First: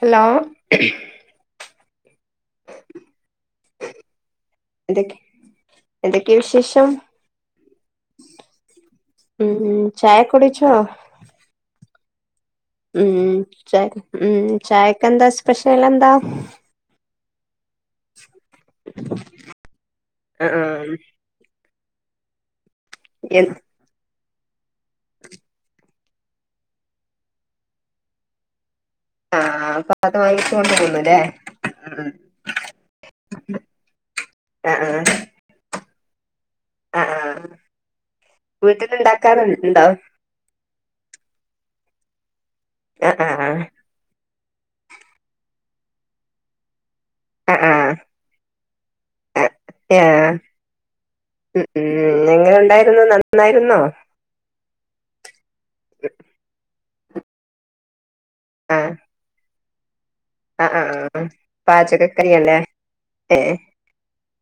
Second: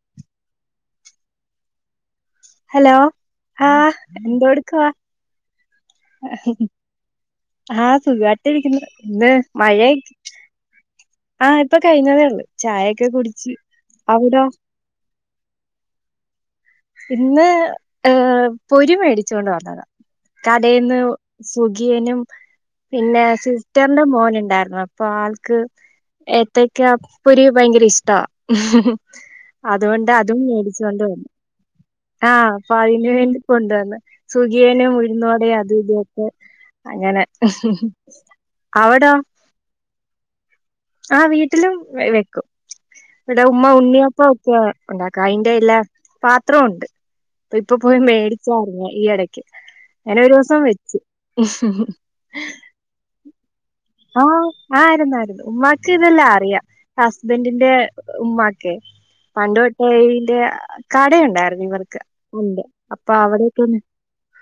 Hello hello ആ എന്തട്ക്കാ എന്തൊക്കെ വിശേഷം ആഹ് സുഖായിട്ട് ഇരിക്കുന്നു ഇന്ന് ഉം മഴേ ചായ കുടിച്ചോ ആഹ് ഇപ്പ കഴിഞ്ഞതേ ഒള്ളൂ ഉം ചായ ഉം ചായക്കെന്താ സ്പെഷ്യൽ എന്താ ഇന്ന് ഏഹ് പൊരി മേടിച്ചു കൊണ്ട് വന്നതാ ആ ആ കടയിൽന്ന് സുഖിയനും പിന്നെ എ സുഖി സിസ്റ്ററിന്റെ മോനുണ്ടായിരുന്നു അപ്പൊ ആൾക്ക് ഏത്തക്ക പൊരി ഭയങ്കര ഇഷ്ടമാ. ആഹ് അപ്പൊ അതുകൊണ്ട് അത് അതും വാങ്ങിച്ചു കൊണ്ട് മേടിച്ചുകൊണ്ട് പോന്നുല്ലേ വന്നു. ഉം ആഹ് അപ്പൊ അതിന് വേണ്ടി കൊണ്ടുവന്ന് ആഹ് സുഖിയനും ആഹ് ഉഴുന്ന് വടയും അതും ഇതൊക്കെ ആഹ് അങ്ങനെ അവിടോ വെക്കലുണ്ടോ ആ വീട്ടിലും വെക്കും ഏ ഇവിടെ ഉമ്മ ഉണ്ണിയപ്പം ഒക്കെ ഉണ്ടാക്കും അതിന്റെ എല്ലാ പാത്രവും ഉണ്ട്. ഇപ്പൊ ആഹ് പോയി മേടിച്ചായിരുന്ന് ഈ ഇടയ്ക്ക് ഏഹ് എങ്ങനെ ഉണ്ടായിരുന്നു നന്നായിരുന്നോ ആ ആയിരുന്നായിരുന്നു ഉമ്മാക്ക് ഇതെല്ലാം അറിയാം ഹസ്ബന്റ് ന്റെ ഉമ്മാക്ക് ആഹ് പണ്ട് തൊട്ട് ഇതിന്റെ ആഹ് ആഹ് കടയുണ്ടായിരുന്നു ഇവർക്ക് പാചകക്കരിയല്ലേ ഉണ്ട് അപ്പൊ ഏഹ് അവിടെക്ക്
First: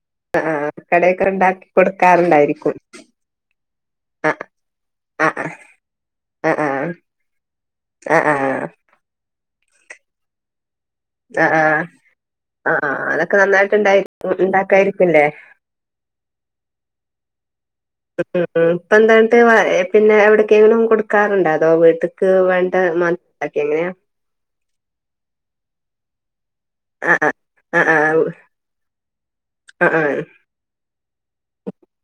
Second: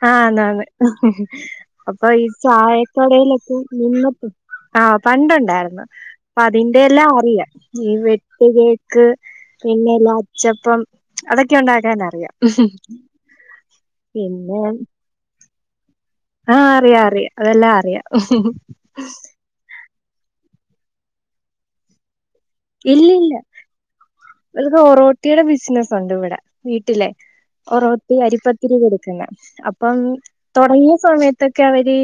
ആഹ് ആന്ന് ആന്ന് കടയൊക്കെ ഉണ്ടാക്കി അപ്പൊ ഈ കൊടുക്കാറുണ്ടായിരിക്കും ചായക്കടയിലൊക്കെ നിന്നിട്ട് ആഹ് ആഹ് പണ്ടുണ്ടായിരുന്നു അപ്പോ ആഹ് ആഹ് അതിന്റെ എല്ലാം അറിയാം ഈ ആഹ് വെട്ട് ആഹ് ആഹ് കേക്ക്. ക്ക് പിന്നെല്ലേ അച്ചപ്പം ആ അതൊക്കെ ഉണ്ടാക്കാൻ അറിയാം ആ അതൊക്കെ നന്നായിട്ട് ഇണ്ടായി പിന്നെ ഉണ്ടാക്കായിരിക്കുല്ലേ ആഹ് അറിയാം അറിയാം അതെല്ലാം അറിയാം. ഉം ഇപ്പ എന്താന്നിട്ട് പിന്നെ എവിടക്കെങ്കിലും കൊടുക്കാറുണ്ടോ അതോ വീട്ട്ക്ക് വേണ്ടി മാത്രം ഉണ്ടാക്കി എങ്ങനെയാ ഒരു ഒറോട്ടിയുടെ ബിസിനസ്സ് ഉണ്ട് ഇവിടെ വീട്ടിലെ ആഹ് ആഹ് ആഹ് ഒറോട്ടി അരിപ്പത്തിരി കൊടുക്കുന്നത് ആഹ് അപ്പം ആഹ് തുടങ്ങിയ സമയത്തൊക്കെ അവര്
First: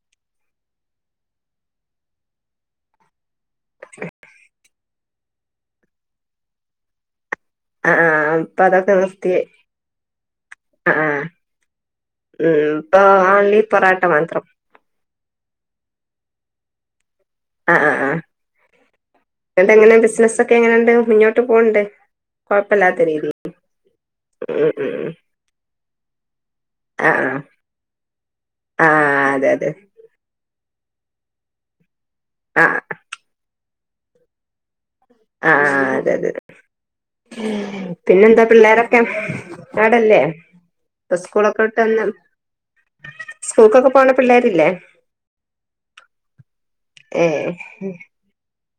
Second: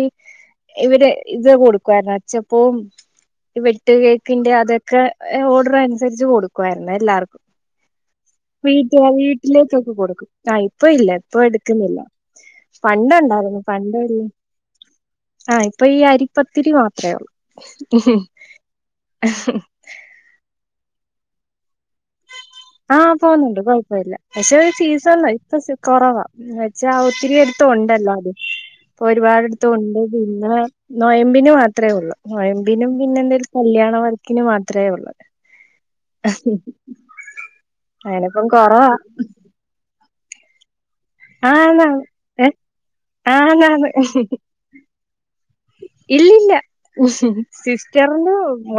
ഇവര് ഇത് കൊടുക്കു ആയിരുന്നു അച്ചപ്പവും ഈ വെട്ട് കേക്കിന്റെ അതൊക്കെ ഓർഡർ അനുസരിച്ച് കൊടുക്കുവായിരുന്നു എല്ലാർക്കും ആഹ് ആഹ് ആഹ് ഇപ്പ അതൊക്കെ വീട്ടിൽ നിർത്തി വീട്ടിലേക്കൊക്കെ കൊടുക്കും ആ ഇപ്പം ആഹ് ഇല്ല, ആഹ് ഇപ്പം എടുക്കുന്നില്ല ഉം ഇപ്പൊ പണ്ട് ഓൺലി ഉണ്ടായിരുന്നു പണ്ട് പൊറാട്ട മാത്രം ആഹ് ഇപ്പൊ ഈ അരിപ്പത്തിരി മാത്രമേ ഉള്ളൂ ആ ആ ആ പിന്നെ എങ്ങനെ ബിസിനസ് ഒക്കെ എങ്ങനെയുണ്ട് മുന്നോട്ട് പോവുണ്ടോ. ആഹ് പോവുന്നുണ്ട് കുഴപ്പമില്ല ഉം പക്ഷെ ഉം ഉം സീസൺല്ല ഇപ്പം കൊറവാ പക്ഷേ ഒത്തിരി ആഹ് എടുത്ത് ഉണ്ടല്ലോ അത് ആഹ് ഇപ്പൊ ആഹ് ഒരുപാട് അതെ അതെ അടുത്തും ഉണ്ട് പിന്നെ നൊയമ്പിന് മാത്രമേ ഉള്ളൂ ആഹ് നൊയമ്പിനും പിന്നെ എന്തെലും കല്യാണ വർക്കിന് മാത്രമേ ഉള്ളൂ ആഹ് അതെ അതെ പിന്നെന്താ അങ്ങനിപ്പം കൊറവാ പിള്ളേരൊക്കെ ആണല്ലേ. ഇപ്പം സ്കൂളൊക്കെ വിട്ട് ആന്നാന്ന് വരുമ്പോൾ ഏ ആന്നാന്ന് സ്കൂൾക്കൊക്കെ പോണ പിള്ളേരില്ലേ ഇല്ലല്ല ഏഹ് സിസ്റ്റർ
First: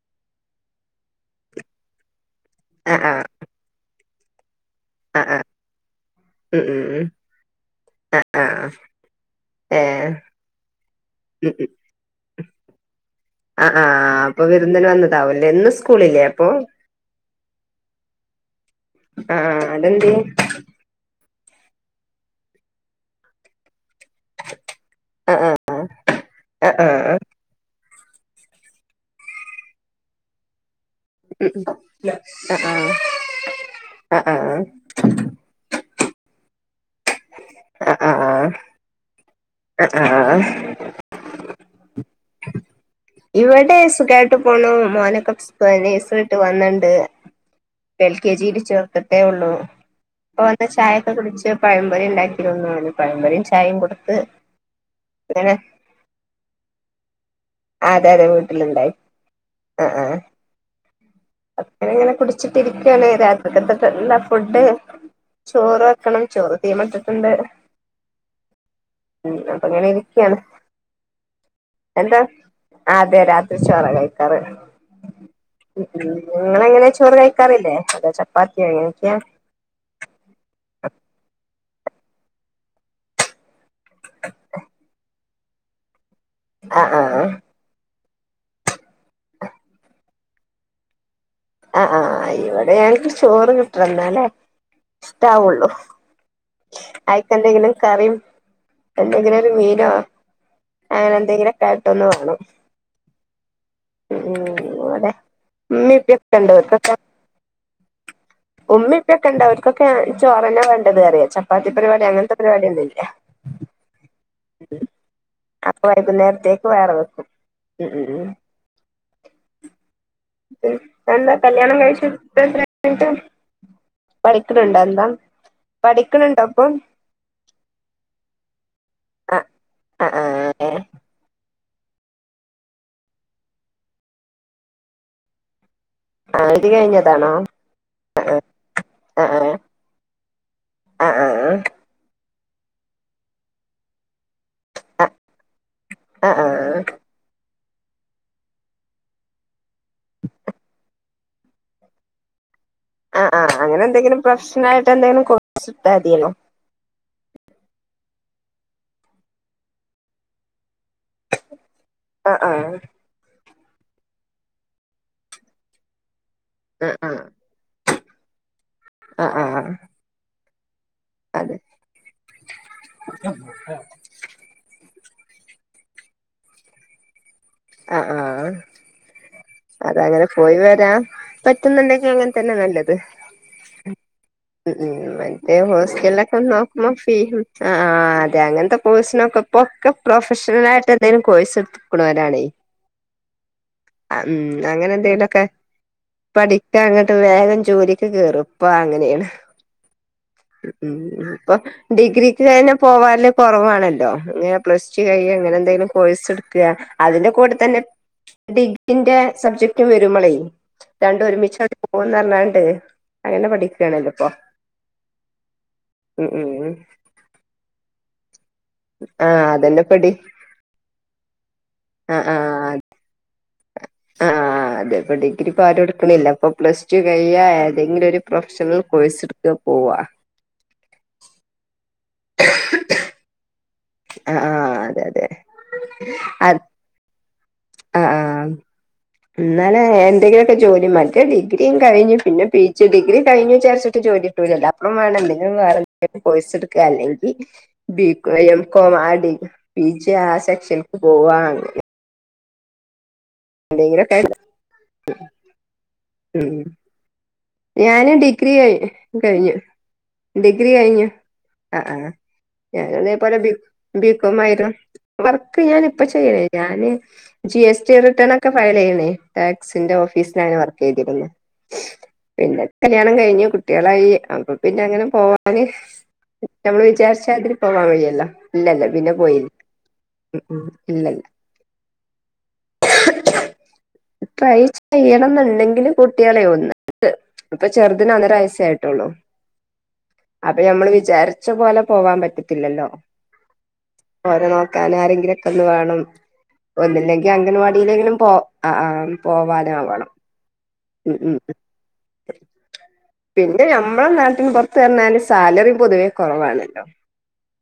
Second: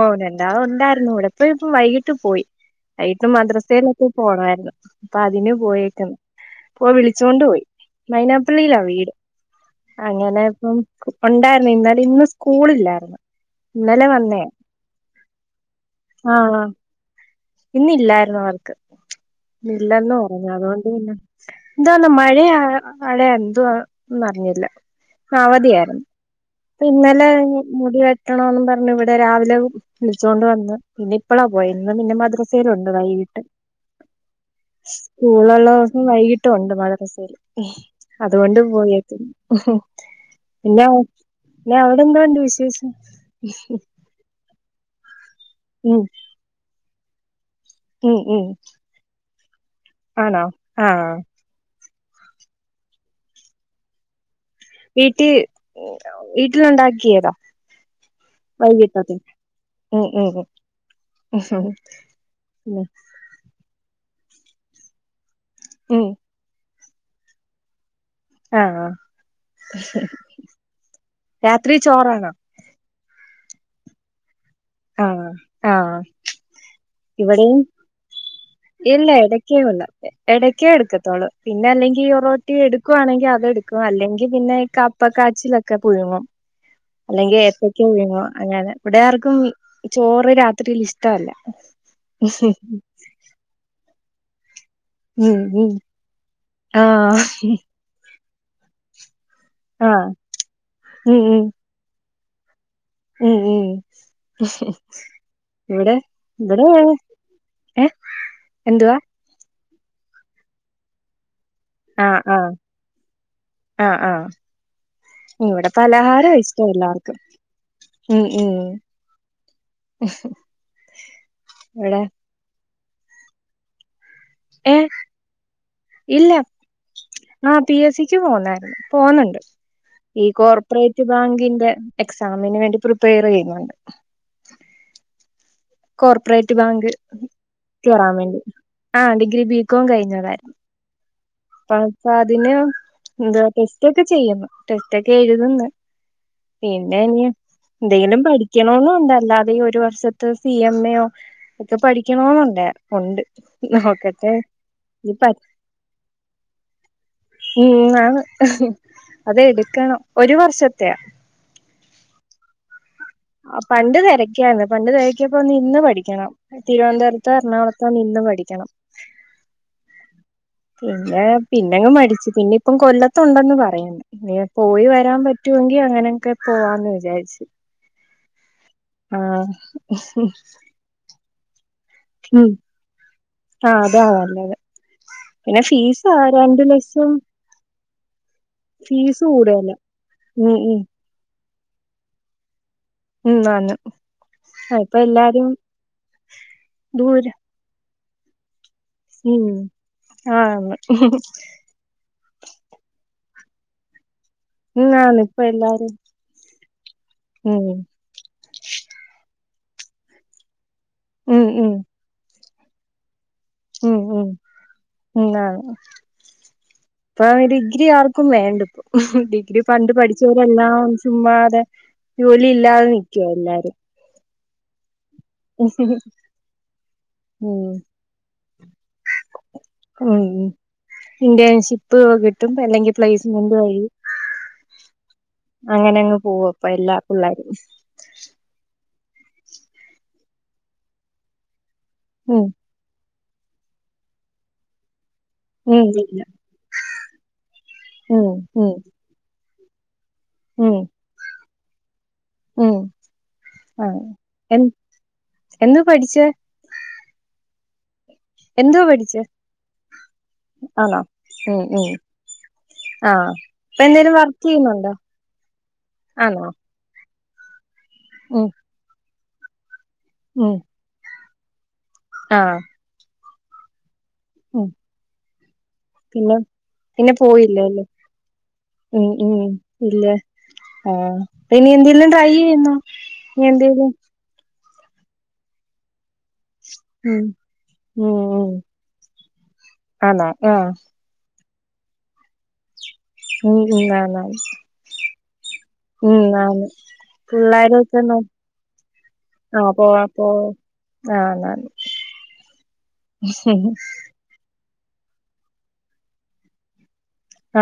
ഓ രണ്ടാളും ഉണ്ടായിരുന്നു ഒരിത്തനിപ്പോ വൈകിട്ട് പോയി ആഹ് വൈകിട്ട് മദ്രസൽ പോണമായിരുന്നു അപ്പൊ ആഹ് ആഹ് ആഹ് അതിന് പോയേക്കണ് ഉം ഇപ്പം ഉം വിളിച്ചോണ്ട് പോയി ആഹ് മൈനാപ്പള്ളിയിലാ വീട് ഏഹ് അങ്ങനെ ഇപ്പം ഒണ്ടാരുന്നു ഇന്നലെ ഇന്ന് സ്കൂള് ഇല്ലാരുന്നു. ആ ആ അപ്പൊ വിരുന്നിന് വന്നതാവല്ലേ. ഇന്ന് സ്കൂളില്ലേ അപ്പൊ. ഇന്ന് ഇല്ലായിരുന്നു അവർക്ക്. ആഹ് ആഹ് ഇന്ന് അതെന്തേ ഇല്ലെന്ന് പറഞ്ഞു, അതുകൊണ്ട് പിന്നെ എന്തോന്ന് മഴയ, മഴ എന്തുവാന്നറിഞ്ഞില്ല അവധിയാരുന്നു. ആഹ് പ്പ ആഹ് ഇന്നലെ മുടി വെട്ടണോംന്ന് പറഞ്ഞു ഇവിടെ രാവിലെ വിളിച്ചോണ്ട് വന്ന്. പിന്നെ ഇപ്പളാ പോയത്. ഇന്ന് പിന്നെ ആഹ് മദ്രസയിലുണ്ട് ആഹ് വൈകിട്ട് ആഹ് ആഹ് സ്കൂളൊള്ള ദിവസം വൈകിട്ടും ഒണ്ട് മദ്രസ്സേല് ആഹ് ആഹ് അതുകൊണ്ട് പോയേക്ക്‌ന്ന് ആഹ് ആഹ് പിന്നെ പിന്നെ അവിടെ എന്തോ ഉണ്ട് വിശേഷം. ഇവിടെ സുഖായിട്ടു പോണു. മോനൊക്കെ പരീക്ഷ ഉം റിസൽട്ട് വന്ന്ണ്ട്. എൽ ഉം കെ ഉം ജിയില് ചേർത്തിട്ടേ ഒള്ളൂ ആണോ ഇപ്പോ വന്ന് ചായയൊക്കെ ആഹ് കുടിച്ച് പഴംപൊരി ഉണ്ടാക്കി ഒന്ന് ഓന് പഴം പൊരീം ചായേം കൊടുത്ത് വീട്ടി അങ്ങനെ വീട്ടിലുണ്ടാക്കിയതാ അ അതെ അതെ വീട്ടിലുണ്ടായി വൈകിട്ടത്തിന് ആ ആ ഉം ഉം അപ്പഴ് ഇങ്ങനെ ഉം കുടിച്ചിട്ടിരിക്കയാണ് രാ ക്കത്തക്കല്ല ഫുഡ് ചോറ് ഉം വെക്കണം ചോറ് തീ മട്ടിട്ടുണ്ട് ആഹ് മം അപ്പൊ അങ്ങനെ ഇരിക്കാണ് രാത്രി എന്താ ചോറാണോ ആ അതെ രാത്രി ചോറ കഴിക്കാറ് ആഹ് ആഹ് നിങ്ങളെങ്ങനെ ചോറ് ഇവിടെയും കഴിക്കാറില്ലേ അതൊ ചപ്പാത്തിയോ എങ്ങനൊക്കെയാ യ്ക്കേ ഒള്ളാത്തെ എടക്കേ എട്ക്കത്തോളൂ പിന്നെ അല്ലെങ്കിൽ ഒറോട്ടി എടുക്കുവാണെങ്കിൽ അതെടുക്കും അല്ലെങ്കി പിന്നെ കപ്പക്കാച്ചിലൊക്കെ പുഴുങ്ങും ആഹ് അല്ലെങ്കിൽ ഏത്തക്ക പുഴുങ്ങും അങ്ങനെ ഇവിടെ ആർക്കും ചോറ് രാത്രിയിൽ ഇഷ്ടവല്ല ആ ആ ഇവിടെയെനിക്ക് ചോറ് കിട്ടണം ന്നാലെ ഉം ഇഷ്ടാവുള്ളൂ ഉം ആഹ് ആയിക്കെന്തെങ്കിലും കറിയും എന്തെങ്കിലും ഒരു മീനോ ആഹ് അങ്ങനെ എന്തെങ്കിലും ഒക്കെ ആയിട്ട് ഒന്ന് വേണം മ് ഉം ഉം മ് ഇവിടെ ഇവിടെ ഉമ്മേം ഉപ്പേം ഉണ്ട് ഇവിടേ ഏ ഉമ്മി എന്തുവാ ഇപ്പൊക്കെ ഉണ്ട് അവർക്കൊക്കെ ചോറെന്നെ വേണ്ടത്റിയ ചപ്പാത്തി പരിപാടി അങ്ങനത്തെ പരിപാടിയൊന്നുല്ല ആ ആ ഇവിടെ അപ്പൊ പലഹാരം വൈകുന്നേരത്തേക്ക് ഇഷ്ടം വേറെ എല്ലാവർക്കും വെക്കും ഉം മ് ഉം മ് നല്ലാ കല്യാണം ഇവിടെ കഴിച്ച് [unintelligible] ഏ പഠിക്കണൊണ്ടോ എന്തം പഠിക്കണൊണ്ടൊ ഇപ്പം ആ പി എസ് സിക്ക് പോന്നായിരുന്നു ആ പോുന്നുണ്ട് ആ ആ ഈ കോർപ്പറേറ്റ് ബാങ്കിന്റെ എക്സാമിന് വേണ്ടി പ്രിപ്പയർ ചെയ്യുന്നുണ്ട് ആ കോർപ്പറേറ്റ് ഇത് ബാങ്ക് കഴിഞ്ഞതാണോ കേറാൻ വേണ്ടി ആ ഡിഗ്രി ബികോം കഴിഞ്ഞതാരുന്നു ആ ആ ആ അപ്പ അതിന് എന്ത ടെസ്റ്റ് ഒക്കെ ചെയ്യുന്നു ടെസ്‌റ്റോക്കെ എഴുത്ന്ന് ആ ആ പിന്നെ ഇനി എന്തെങ്കിലും പഠിക്കണന്ന് ഒണ്ടല്ലാതെ ഈ ഒരു വർഷത്ത് സി എം എയോ ഒക്കെ പഠിക്കണോന്നൊണ്ടേ ഒണ്ട് ആ ആ നോക്കട്ടെ ഇത് ബസ് [unintelligible] ഉം ആന്ന് അതെടുക്കണം ഒരു വർഷത്തെയാ ആ ആ ആ പണ്ട് തിരക്യാര്ന്ന് പണ്ട് തിരക്കിയപ്പോ നിന്ന് പഠിക്കണം ആ തിരുവനന്തപുരത്തോ എറണാകുള നിന്ന് പഠിക്കണം ആ ആ ആ പിന്നെ അതെ പിന്നെങ്ങ് മടിച്ചു പിന്നെ ഇപ്പം കൊല്ലത്തൊണ്ടെന്ന് പറയ്ന്ന് ഇങ്ങനെ പോയി വരാൻ പറ്റുവെങ്കി അങ്ങനെയൊക്കെ പോവാന്ന് വിചാരിച്ചു ആ ആഹ് അങ്ങനെ പോയി വരാം പറ്റുന്നുണ്ടെങ്കിൽ അങ്ങനെ ഉം തന്നെ നല്ലത് ആഹ് അതാ നല്ലത് മം മറ്റേ പിന്നെ ഫീസാ ഹോസ്റ്റൽ ഒക്കെ രണ്ട് നോക്കുമ്പോ ലക്ഷം ഫി ആ അതെ അങ്ങനത്തെ ഫീസ് കോഴ്സിനൊക്കെ ഇപ്പൊ കൂടുതലാ ഒക്കെ ഉം പ്രൊഫഷണൽ ഉം ആയിട്ട്- എന്തിലും കോഴിസ് എടുത്തുക്കുന്നതാണേ [unintelligible] അങ്ങനെ എന്തെങ്കിലുക്കെ എല്ലാരും പഠിക്കാ അങ്ങോട്ട് ദൂരെ വേഗം ജോലിയൊക്കെ കേറും ഇപ്പ അങ്ങനെ- ഉം അപ്പം ആന്ന് [unintelligible] ഡിഗ്രിക്ക് തന്നെ പോവാല് കൊറവാണല്ലോ ഇങ്ങനെ ഉം പ്ലസ് ടു ആന്ന് കഴിഞ്ഞ് ഇപ്പൊ അങ്ങനെ എന്തെങ്കിലും എല്ലാരും കോഴ്സ് എടു- അതിന്റെ കൂടെ ഉം തന്നെ ഡിഗ്രിന്റെ സബ്ജക്റ്റും വരുമ്പളെ രണ്ടും ഉം ഉം ഒരുമിച്ചാക്കി പോവുംന്ന് പറഞ്ഞാണ്ട് അങ്ങനെ പഠിക്ക ഉം ഉം ഉം ആഹ് ഉം ഉം ഇപ്പൊ ഡിഗ്രി ആർക്കും വേണ്ട ഇപ്പം ആഹ് ഡിഗ്രി അതന്നെ പണ്ട് പടി പഠിച്ച എല്ലാം ചുമ്മാതെ ആഹ് ജോലി ആഹ് ഇല്ലാതെ നിൽക്കുവ എല്ലാരും ആഹ് അത് ഇവിടേം ഡിഗ്രിപ്പോ ആരും ഉം എടുക്കണില്ല ഇപ്പൊ പ്ലസ് ടു കഴിയാ ഏതെങ്കിലും ഒരു പ്രൊഫഷണൽ കോഴ്സ് എടുക്ക പോവാ ഉം ഉം ഇന്റേൺഷിപ്പ് കിട്ടും അല്ലെങ്കിൽ പ്ലേസ്മെന്റ് വഴിയും ആഹ് ആഹ് അതെ അതെ അങ്ങനെ അങ്ങ് പോവ്വ അത് ഇപ്പ എല്ലാ പിള്ളാരും ആഹ് ആഹ് എന്നാലെ എന്തെങ്കിലുമൊക്കെ ജോലി മറ്റേ ഡിഗ്രിയും കഴിഞ് പിന്നെ ഉം പിജി - ഡിഗ്രിഴിഞ്ഞു വിചാരിച്ചിട്ട് ജോലിക്ക്‌ വരുവല്ലോ അപ്പം വേണല്ലേ വേറെ ഉം എന്തേലും കോഴ്സ് എടുക്കുവാ അല്ലെങ്കിൽ ബി ഉം കോം എം ഉം കോം ആ ഡിഗ്രി - പി ജി ആ ഉം സെക്ഷനിക്ക് പോവാണെങ്കി - ഉം ആതെ എന്തെങ്കിലുമൊക്കെ എന്താ പഠിച്ചെ - ഉം ഞാന് ഡിഗ്രി കഴ എന്തോ പഠിച്ചേ കഴിഞ്ഞു ഡിഗ്രി ആണോ കഴിഞ്ഞു ഉം ആഹ് ഉം ആഹ് ഞാനും ആ അതേപോലെ ബി ഇപ്പൊ ബി എന്തേലും കോം വർക്ക് ആമായിരുന്നു ചെയ്യുന്നുണ്ടോ വർക്ക് ഞാനിപ്പ ആണോ ചെയ്യണേല്ല ഞാന്- ജി എസ് ടി റിട്ടേൺ ഉം ഒക്കെ ഫയൽ ചെയ്യണേ ടാക്സിന്റെ ഉം ഓഫീസിലാണ് വർക്ക് ചെയ്തിരുന്നു ആ പിന്നെ കല്യാണം കഴിഞ്ഞ് കുട്ടികളായി അപ്പൊ ഉം പിന്നെ അങ്ങനെ പോവാന്- പിന്നെ നമ്മള് പിന്നെ വിചാരിച്ച അതിന് പോയില്ലേ അല്ലേ പോവാൻ വഴിയല്ല ഇല്ലല്ല പിന്നെ പോയില്ല ഇല്ല ഉം ഉം ആഹ് ഇല്ലല്ല ഇനി എന്തെിലും ട്രൈ ചെയ്യുന്നോ ഇനി എന്തേലും ട്രൈ ചെയ്യണം എന്നുണ്ടെങ്കില് കുട്ടികളെ ഉള്ളൂ ഉം ഇപ്പൊ ചെറുതിന് ഉം ഒന്നര ഉം വയസേ ആയിട്ട്- ഒള്ളൂ ആണോ ആ അതെ ഞമ്മള് വിചാരിച്ച പോലെ പോവാൻ പറ്റത്തില്ലല്ലോ ഉം ഉം ആന് ഞാൻ ആരെങ്കിലും ഒക്കെ - ന്ന് വേണം ഒന്നില്ലെങ്കിൽ പിള്ളാരൊക്കെ അംഗൻവാടിയിലെങ്കിലും നോ പോ ആഹ് ആഹ് ആ പോവാന് പോ ആവണം പോ ഉം ആഹ് ഉം ന്നാന്ന് പിന്നെ നമ്മളെ നാട്ടിലിപ്പം- ല് എന്ന് പറഞ്ഞാല് സാലറി പോതുവെ കൊറവാണ് കേട്ടോ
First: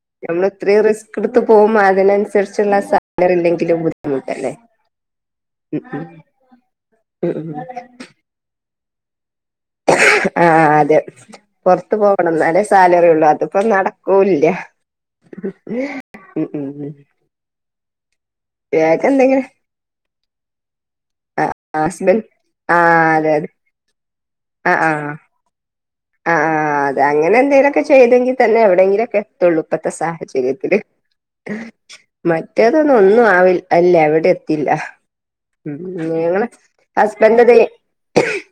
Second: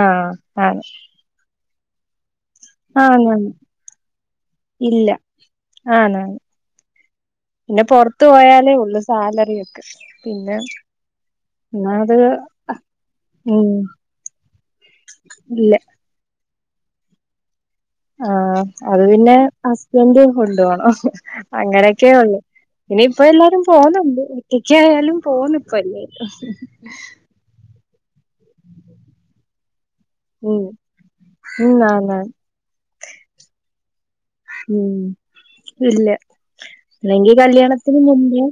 ആഹ് നമ്മള് ഇത്രയും ആണ് റിസ്- ക്ക്‌ എടുത്ത് പോകുമ്പോ അതിനനുസരിച്ച്- ച്ചുള്ള സാലറി ആന്നാന്ന് ഇണ്ടെങ്കിലും ബുദ്ധിമുട്ടല്ലേ ഇല്ല ആന്നാന്ന് ഉം ഉം ഉം പിന്നെ പൊറത്തു പോയാലേ ഉള്ളൂ സാലറി ഒക്കെ പിന്നെ ആഹ് അതെ എന്നാ പൊറത്ത് അത് പോണം എന്നാലേ സാലറിള്ളു അതിപ്പോ ഉം നടകുല- ഇല്ല ഉം ഉം ഉ [unintelligible] ആഹാ അത് പിന്നെ ഹസ്ബൻഡ് കൊണ്ട പോവണം അങ്ങനെയൊക്കെയ ഹസ്ബൻഡ് ഉള്ളൂ ആ ഇനിയിപ്പ അതെ അതെ എല്ലാരും പോന്നൊണ്ട് ആ ഒറ്റക്ക്‌ ആ ആയാലും പോന്ന് ഇപ്പ എല്ലാരും ഇങ്ങനെ എന്തേലൊക്കെ ചെയ്തെങ്കി തന്നെ എവിടെങ്കിലൊക്കെ എത്തുള്ളൂ ഇപ്പത്തെ ഉം സാഹചര്യത്തില് ഉം ആന്നാന്ന് മ റ്റേതു ഒന്നും ആവില്ല അല്ല അവിടെ ഉം ഇല്ല അല്ലെങ്കി ഹസ്ബൻഡ് അത് കല്യാണത്തിന് മുമ്പേ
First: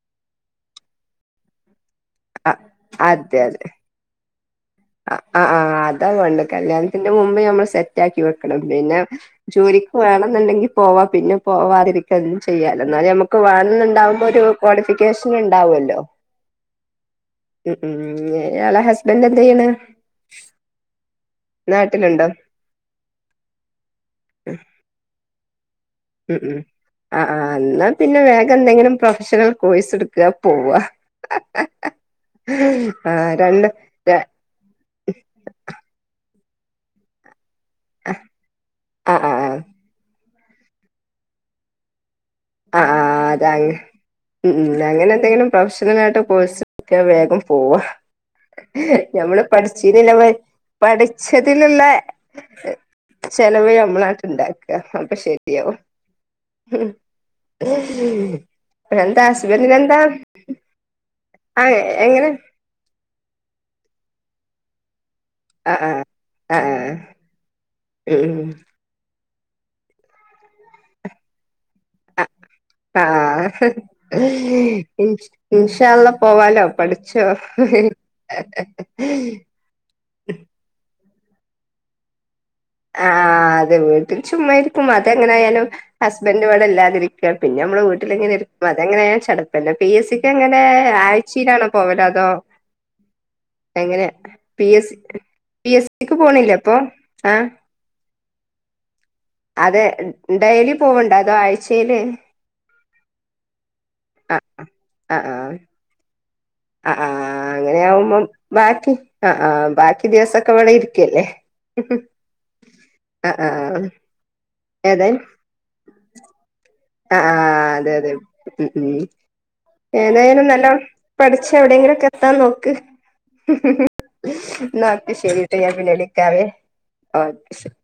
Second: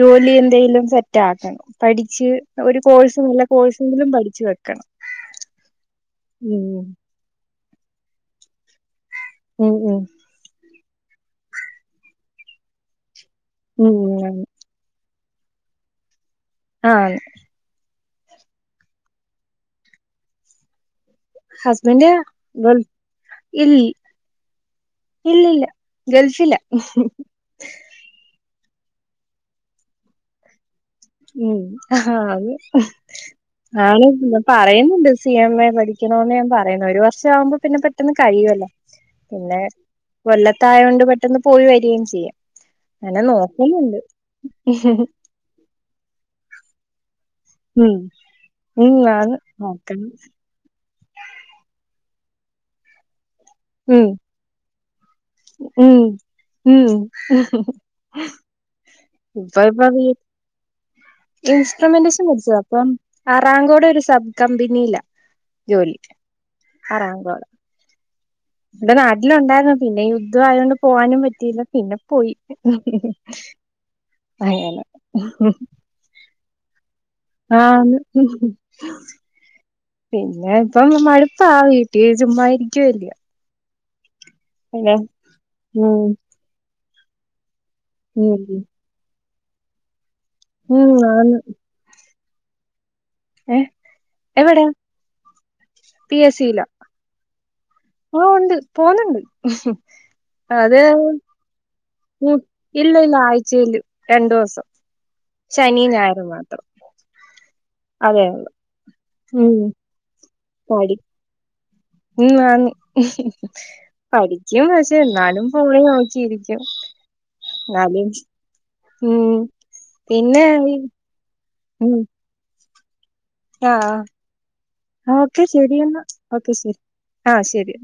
ജോലി എന്തെലും സെറ്റാക്കണം പഠിച്ച് ഒരു കോഴ്സ് നല്ല കോഴ്സ്‌ [unintelligible] പഠിച്ചു വെക്കണം അഹ് ആഹ് അതാ വേണ്ട് ഉം കല്യാണത്തിന്റെ മുമ്പ് നമ്മൾ സെറ്റാക്കി വെക്കണം പിന്നെ ഉം ജോലിക്ക് ഉം വേണംന്നുണ്ടെങ്കി പോവാ പിന്നെ പോവാതിരിക്കും ചെയ്യാലൊ എന്നാലമ്മക്ക് വേണന്നുണ്ടാവുമ്പോ ഒരു ഉം ക്വാളിഫിക്കേഷൻ ണ്ടാവോല്ലോ ആണ് ഉം ഉം ഇയാളെ ഹസ്ബൻറ്എന്തയ്യണ് ഹസ്ബെൻറ്റ് ഇല്ല ഇല്ല ഇല്ല ഉം ഉം അഹ് ആഹ് എന്നാ പിന്നെ വേഗം എന്തെങ്കിലും പ്രൊഫഷണൽ കോഴ്സ് എടുക്ക പോവ ഉം അതെ ആ രണ്ട് ആള് ആ പറയുന്നുണ്ട് സി എം എ പഠിക്കണോന്ന് ഞാൻ പറയുന്നു ഒരു വർഷം ആവുമ്പോം പിന്നെ പെട്ടെന്ന് കഴിയുവല്ലോ ആ പിന്നെ കൊല്ലത്തായ കൊണ്ട് പെട്ടെന്ന് പോയി വരികയും ചെയ്യാം ആഹ് അങ്ങനെ ആഹ് അതങ്‌ നോക്കുന്നുണ്ട് ഉം ഉം അങ്ങനെ എന്തേലും പ്രൊഫഷണലായിട്ട് കോഴ്സട്ക്ക വേഗം പോവാ ഉം ഉം ആണ് ഞമ്മള് നോക്കണം പഠിച്ചീനില്ലെ വെ പഠിച്ചതിലുള്ള ചെലവ് ഉം നമ്മളാട്ട് ഇണ്ടാക്ക അപ്പൊ ശരിയാവും ഉം ഉം എന്താ [unintelligible] ആ ഇൻസ്ട്രുമെന്റ്സും എങ്ങനെ പഠിച്ച് അപ്പം അറാംകോടൊരു സബ് കമ്പിനിയിലാ ആ ആ ജോലിക്ക് ആ ആ അറാംകോട് ഉം ഉം ഇബടെ നാട്ടില്ണ്ടാര്ന്നു പിന്നെഈ യുദ്ധം ആയതോണ്ട് പോവാനും പറ്റിയില്ല പിന്നെ പോയി ആഹ് അങ്ങനെ ഇൻ ഇൻഷാഅള്ളാ പോവാലോ പഠി ച്ചോ ആന്ന് പിന്നെ ഇപ്പം മടുപ്പാ വീട്ടില് ചുമ്മാ ഇരി ആഹ് അതെ വീട്ടിൽ ചുമ്മായിരിക്കുമ്പൊ പിന്നെ അതെങ്ങെനായാലും ഉം ഹസ് ബന്റ് ഇവടെ ഇല്ലാതിരിക്ക പിന്നെ നമ്മള് വീട്ടില്ങ്ങനെ ഉം ഇരിക്കും അതങ്ങനെയാ ചട പ്പന്നെ പി എ സിക്ക് എങ്ങനേ ഉം ആന്ന് ആഴ്ചീലാണോ പോവല് അതോ ഏ എങ്ങനെ എവിടെ പി എ സ് ക്ക് പി എ സിക്ക് പോണില്ലേ ഇപ്പോ ആഹ് ഓഹ് ഉണ്ട് പോണ് ണ്ട് അതെ ഡെയ്ലി അത് പോവ്ണ്ടോ അതോ ആഴ്ചയില് കു ഇല്ല ഇല്ലാ ആഴ്ചയില് ആഹ് രണ്ടൂസം ആഹ് ആഹ് ശനിം ഞായറും മാത്രം ആഹ് അതേ അങ്ങനെയാവുമ്പം ഉള്ളൂ ബാക്കി ആഹ് ഉം ആഹ് ബാക്കി ദിവസൊക്കെ ഇവടെ പഠി ഇരിക്കല്ലേ ഉം വാങ്ങി ആഹ് ആഹ് പഠിക്കും പക്ഷെ ഏതായാലും ന്നാലും ഫോണില് നോക്കിയിരിക്കും ആഹ് ആഹ് അതെ എന്നാലും അതെ ഉം ഉം പിന്നെ ഏതായാലും നല്ലം ഈ- പഠിച്ച് ഉം എവടെങ്കിലൊക്കെ എത്താൻ നോക്ക് ആ ന്നാ ഓക്കേ ഓക്കെ ശരിട്ടോ ഞാൻ ശരി പിന്നെ എന്നാ വിളിക്കാവേ ഓക്കെ ശരി ഓക്കെ ശരി